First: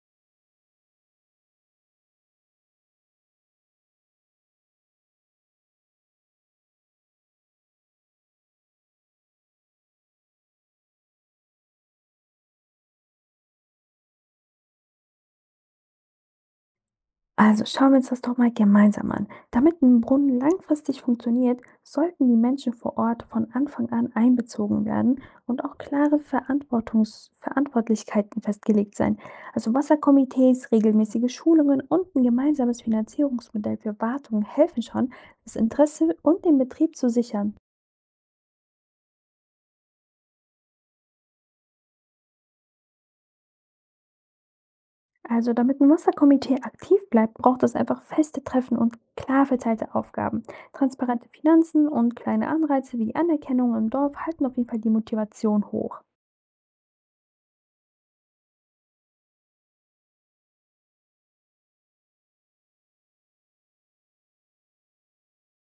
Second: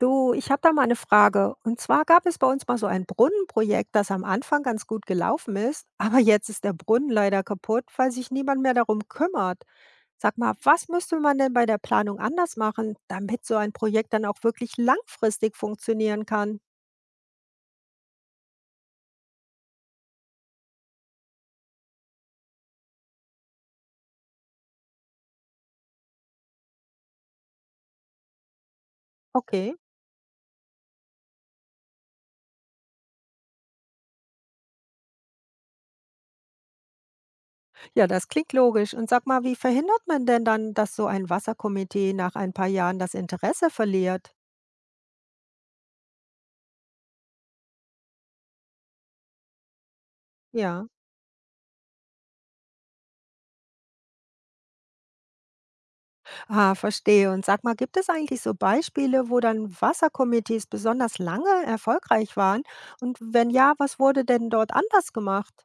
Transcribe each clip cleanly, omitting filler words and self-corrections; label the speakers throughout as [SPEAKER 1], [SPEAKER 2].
[SPEAKER 1] Du, ich habe da mal eine Frage. Und zwar gab es bei uns mal so ein Brunnenprojekt, das am Anfang ganz gut gelaufen ist, aber jetzt ist der Brunnen leider kaputt, weil sich niemand mehr darum kümmert. Sag mal, was müsste man denn bei der Planung anders machen, damit so ein Projekt dann auch wirklich langfristig funktionieren kann?
[SPEAKER 2] Also schauen wir uns das doch mal gemeinsam an. Damit ein Brunnen langfristig funktioniert, sollten die Menschen vor Ort von Anfang an einbezogen werden und auch klare Verantwortungs Verantwortlichkeiten festgelegt sein. Also
[SPEAKER 1] Okay,
[SPEAKER 2] Wasserkomitees, regelmäßige Schulungen und ein gemeinsames Finanzierungsmodell für Wartung helfen schon, das Interesse und den Betrieb zu sichern.
[SPEAKER 1] ja, das klingt logisch. Und sag mal, wie verhindert man denn dann, dass so ein Wasserkomitee nach ein paar Jahren das Interesse verliert?
[SPEAKER 2] Also, damit ein Wasserkomitee aktiv bleibt, braucht es einfach feste Treffen und klar verteilte Aufgaben.
[SPEAKER 1] Ja.
[SPEAKER 2] Transparente Finanzen und kleine Anreize wie Anerkennung im Dorf halten auf jeden Fall die Motivation hoch.
[SPEAKER 1] Ah, verstehe. Und sag mal, gibt es eigentlich so Beispiele, wo dann Wasserkomitees besonders lange erfolgreich waren? Und wenn ja, was wurde denn dort anders gemacht?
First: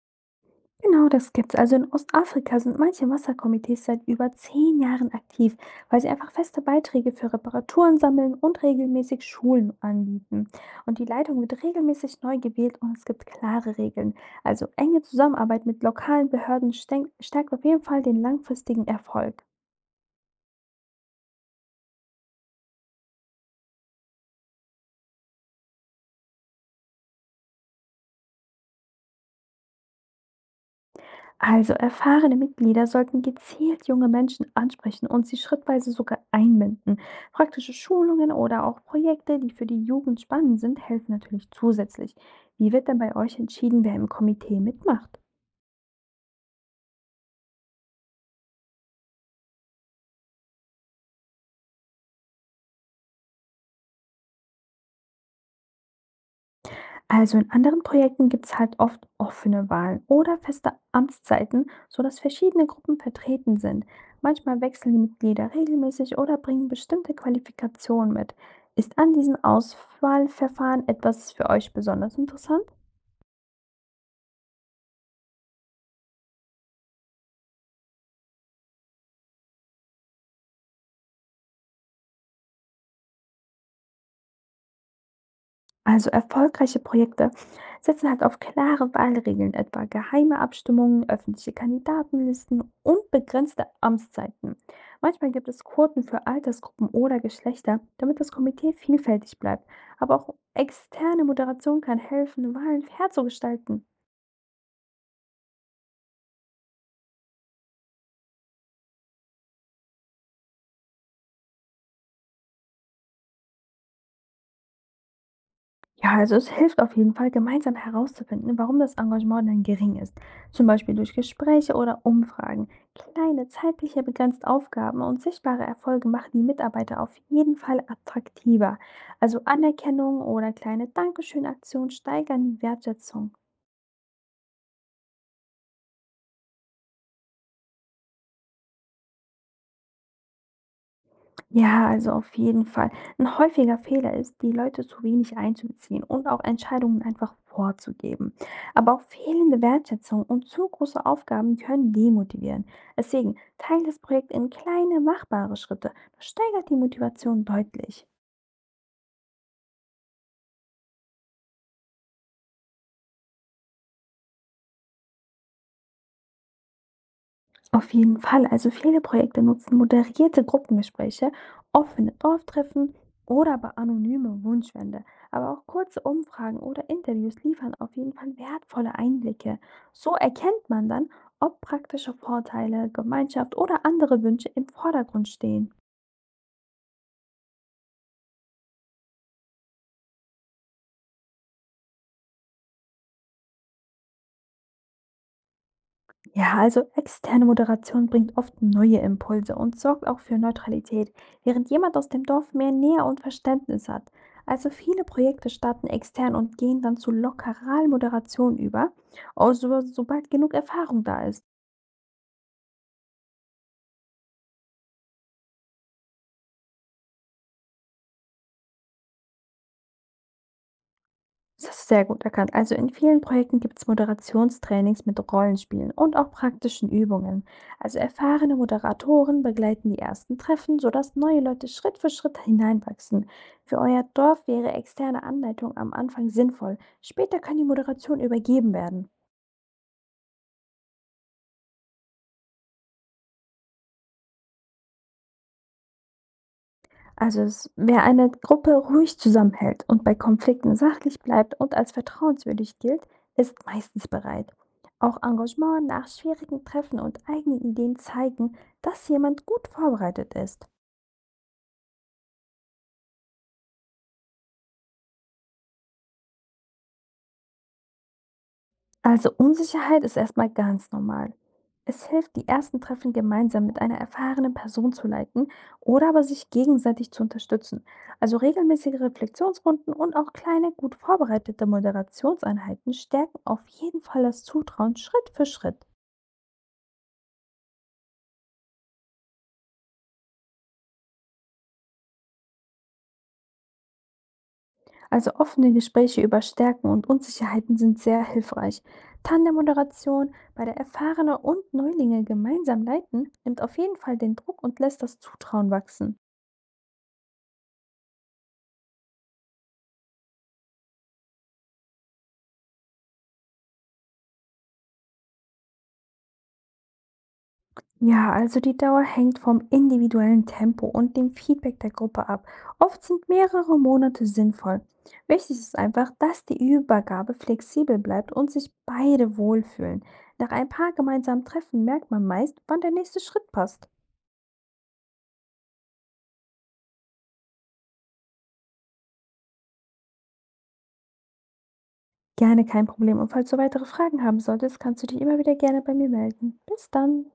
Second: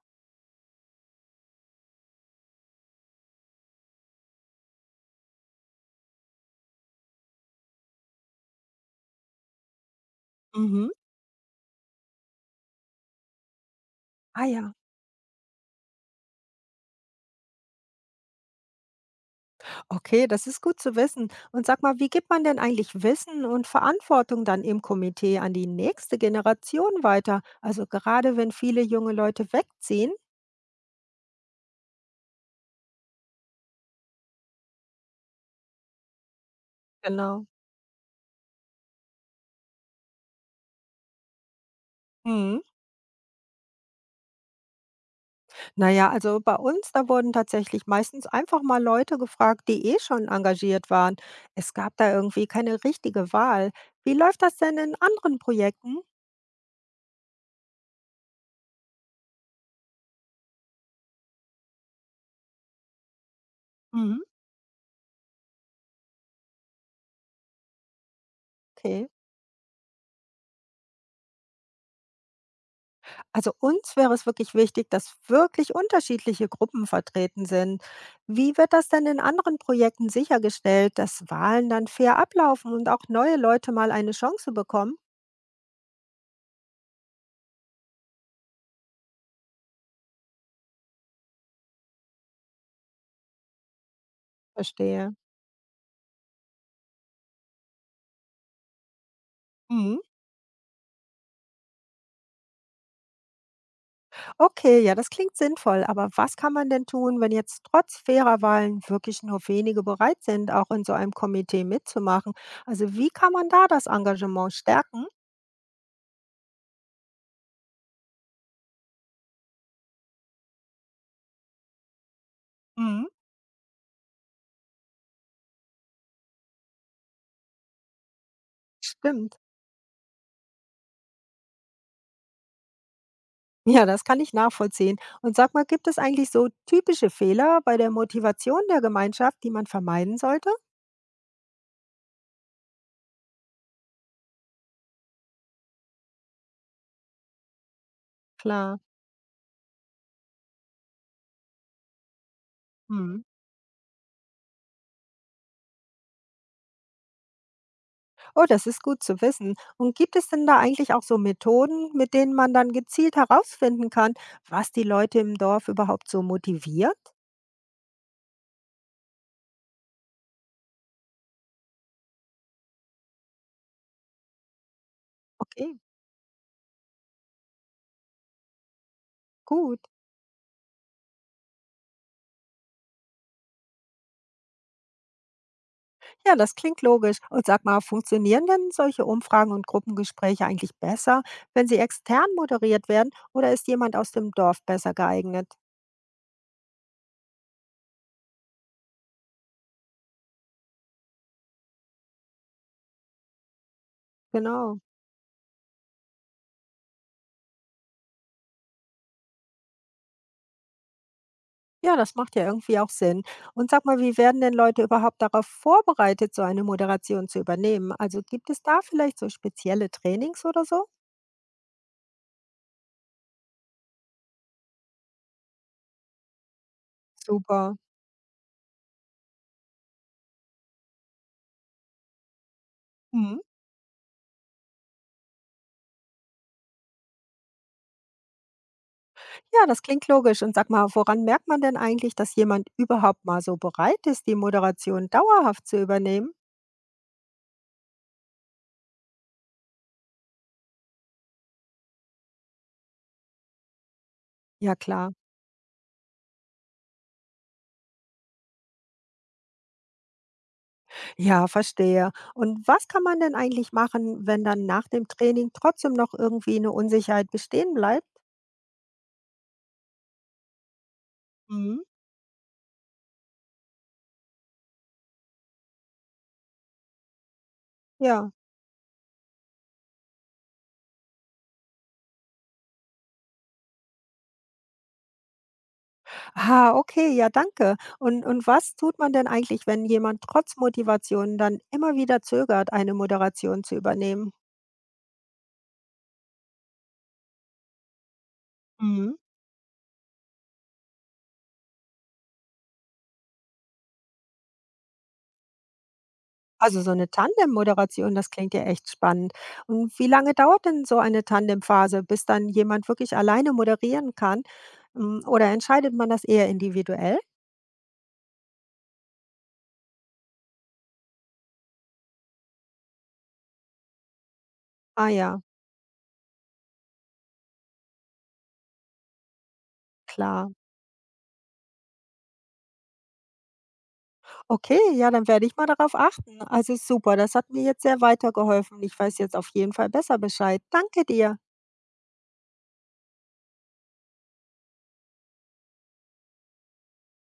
[SPEAKER 2] Genau, das gibt's. Also, in Ostafrika sind manche Wasserkomitees seit über 10 Jahren aktiv, weil sie einfach feste Beiträge für Reparaturen sammeln und regelmäßig Schulen anbieten.
[SPEAKER 1] Mhm.
[SPEAKER 2] Und die Leitung wird regelmäßig neu gewählt und es gibt klare Regeln.
[SPEAKER 1] Ah
[SPEAKER 2] Also,
[SPEAKER 1] ja,
[SPEAKER 2] enge Zusammenarbeit mit lokalen Behörden stenk stärkt auf jeden Fall den langfristigen Erfolg.
[SPEAKER 1] okay, das ist gut zu wissen. Und sag mal, wie gibt man denn eigentlich Wissen und Verantwortung dann im Komitee an die nächste Generation weiter? Also gerade wenn viele junge Leute wegziehen.
[SPEAKER 2] Also erfahrene Mitglieder sollten gezielt junge Menschen ansprechen und sie schrittweise sogar einbinden.
[SPEAKER 1] Genau.
[SPEAKER 2] Praktische Schulungen oder auch Projekte, die für die Jugend spannend sind, helfen natürlich zusätzlich.
[SPEAKER 1] Mhm.
[SPEAKER 2] Wie wird denn bei euch entschieden, wer im Komitee mitmacht?
[SPEAKER 1] Naja, also bei uns, da wurden tatsächlich meistens einfach mal Leute gefragt, die eh schon engagiert waren. Es gab da irgendwie keine richtige Wahl. Wie läuft das denn in anderen Projekten?
[SPEAKER 2] Also in anderen Projekten gibt es halt oft offene Wahlen oder feste Amtszeiten, sodass verschiedene Gruppen vertreten sind.
[SPEAKER 1] Mhm.
[SPEAKER 2] Manchmal wechseln die Mitglieder regelmäßig oder bringen bestimmte Qualifikationen mit. Ist
[SPEAKER 1] Okay.
[SPEAKER 2] an diesen Auswahlverfahren etwas für euch besonders interessant?
[SPEAKER 1] Also uns wäre es wirklich wichtig, dass wirklich unterschiedliche Gruppen vertreten sind. Wie wird das denn in anderen Projekten sichergestellt, dass Wahlen dann fair ablaufen und auch neue Leute mal eine Chance bekommen?
[SPEAKER 2] Also erfolgreiche Projekte setzen halt auf klare Wahlregeln, etwa geheime Abstimmungen, öffentliche Kandidatenlisten und begrenzte Amtszeiten.
[SPEAKER 1] Verstehe.
[SPEAKER 2] Manchmal gibt es Quoten für Altersgruppen oder Geschlechter, damit das Komitee vielfältig bleibt.
[SPEAKER 1] Mhm.
[SPEAKER 2] Aber auch externe Moderation kann helfen, Wahlen fair zu gestalten.
[SPEAKER 1] Okay, ja, das klingt sinnvoll, aber was kann man denn tun, wenn jetzt trotz fairer Wahlen wirklich nur wenige bereit sind, auch in so einem Komitee mitzumachen? Also wie kann man da das Engagement stärken?
[SPEAKER 2] Ja, also es hilft auf jeden Fall, gemeinsam herauszufinden, warum das Engagement dann gering ist. Zum Beispiel durch Gespräche oder Umfragen.
[SPEAKER 1] Mhm.
[SPEAKER 2] Kleine, zeitlich ja begrenzte Aufgaben und sichtbare Erfolge machen die Mitarbeiter auf jeden Fall attraktiver.
[SPEAKER 1] Stimmt.
[SPEAKER 2] Also Anerkennung oder kleine Dankeschön-Aktionen steigern die Wertschätzung.
[SPEAKER 1] Ja, das kann ich nachvollziehen. Und sag mal, gibt es eigentlich so typische Fehler bei der Motivation der Gemeinschaft, die man vermeiden sollte?
[SPEAKER 2] Ja, also auf jeden Fall. Ein häufiger Fehler ist, die Leute zu wenig einzubeziehen und auch Entscheidungen einfach vorzugeben.
[SPEAKER 1] Klar.
[SPEAKER 2] Aber auch fehlende Wertschätzung und zu große Aufgaben können demotivieren.
[SPEAKER 1] Mhm.
[SPEAKER 2] Deswegen, teile das Projekt in kleine, machbare Schritte. Das steigert die Motivation deutlich.
[SPEAKER 1] Oh, das ist gut zu wissen. Und gibt es denn da eigentlich auch so Methoden, mit denen man dann gezielt herausfinden kann, was die Leute im Dorf überhaupt so motiviert?
[SPEAKER 2] Auf jeden Fall. Also viele Projekte nutzen moderierte Gruppengespräche, offene Dorftreffen oder aber anonyme Wunschwände. Aber auch
[SPEAKER 1] Okay,
[SPEAKER 2] kurze Umfragen oder Interviews liefern auf jeden Fall wertvolle Einblicke.
[SPEAKER 1] gut.
[SPEAKER 2] So erkennt man dann, ob praktische Vorteile, Gemeinschaft oder andere Wünsche im Vordergrund stehen.
[SPEAKER 1] Ja, das klingt logisch. Und sag mal, funktionieren denn solche Umfragen und Gruppengespräche eigentlich besser, wenn sie extern moderiert werden oder ist jemand aus dem Dorf besser geeignet?
[SPEAKER 2] Ja, also externe Moderation bringt oft neue Impulse und sorgt auch für Neutralität, während jemand aus dem Dorf mehr Nähe und Verständnis hat. Also
[SPEAKER 1] Genau.
[SPEAKER 2] viele Projekte starten extern und gehen dann zu Lokalmoderation über, also sobald genug Erfahrung da ist.
[SPEAKER 1] Ja, das macht ja irgendwie auch Sinn. Und sag mal, wie werden denn Leute überhaupt darauf vorbereitet, so eine Moderation zu übernehmen? Also gibt es da vielleicht so spezielle Trainings oder so?
[SPEAKER 2] Das ist sehr gut erkannt. Also in vielen Projekten gibt es Moderationstrainings mit Rollenspielen und auch praktischen Übungen.
[SPEAKER 1] Super.
[SPEAKER 2] Also erfahrene Moderatoren begleiten die ersten Treffen, sodass neue Leute Schritt für Schritt hineinwachsen.
[SPEAKER 1] Mhm.
[SPEAKER 2] Für euer Dorf wäre externe Anleitung am Anfang sinnvoll. Später kann die Moderation übergeben werden.
[SPEAKER 1] Ja, das klingt logisch. Und sag mal, woran merkt man denn eigentlich, dass jemand überhaupt mal so bereit ist, die Moderation dauerhaft zu übernehmen?
[SPEAKER 2] Wer eine Gruppe ruhig zusammenhält und bei Konflikten sachlich bleibt und als vertrauenswürdig gilt, ist meistens bereit.
[SPEAKER 1] Ja, klar.
[SPEAKER 2] Auch Engagement nach schwierigen Treffen und eigene Ideen zeigen, dass jemand gut vorbereitet ist.
[SPEAKER 1] Ja, verstehe. Und was kann man denn eigentlich machen, wenn dann nach dem Training trotzdem noch irgendwie eine Unsicherheit bestehen bleibt?
[SPEAKER 2] Also Unsicherheit ist erstmal ganz normal.
[SPEAKER 1] Mhm.
[SPEAKER 2] Es hilft, die ersten Treffen gemeinsam mit einer erfahrenen Person zu leiten oder aber sich gegenseitig zu unterstützen.
[SPEAKER 1] Ja.
[SPEAKER 2] Also regelmäßige Reflexionsrunden und auch kleine, gut vorbereitete Moderationseinheiten stärken auf jeden Fall das Zutrauen Schritt für Schritt.
[SPEAKER 1] Ah, okay, ja, danke. Und was tut man denn eigentlich, wenn jemand trotz Motivation dann immer wieder zögert, eine Moderation zu übernehmen?
[SPEAKER 2] Also offene Gespräche über Stärken und Unsicherheiten sind sehr hilfreich.
[SPEAKER 1] Mhm.
[SPEAKER 2] Tandemmoderation, bei der erfahrene und Neulinge gemeinsam leiten, nimmt auf jeden Fall den Druck und lässt das Zutrauen wachsen.
[SPEAKER 1] Also, so eine Tandem-Moderation, das klingt ja echt spannend. Und wie lange dauert denn so eine Tandem-Phase, bis dann jemand wirklich alleine moderieren kann? Hm, oder entscheidet man das eher individuell?
[SPEAKER 2] Ja, also die Dauer hängt vom individuellen Tempo und dem Feedback der Gruppe ab. Oft sind mehrere Monate sinnvoll.
[SPEAKER 1] Ah ja,
[SPEAKER 2] Wichtig ist einfach, dass die Übergabe flexibel bleibt und sich beide wohlfühlen. Nach
[SPEAKER 1] klar.
[SPEAKER 2] ein paar gemeinsamen Treffen merkt man meist, wann der nächste Schritt passt.
[SPEAKER 1] Okay, ja, dann werde ich mal darauf achten. Also super, das hat mir jetzt sehr weitergeholfen. Ich weiß jetzt auf jeden Fall besser Bescheid. Danke dir.
[SPEAKER 2] Gerne, kein Problem. Und falls du weitere Fragen haben solltest, kannst du dich immer wieder gerne bei mir melden. Bis dann.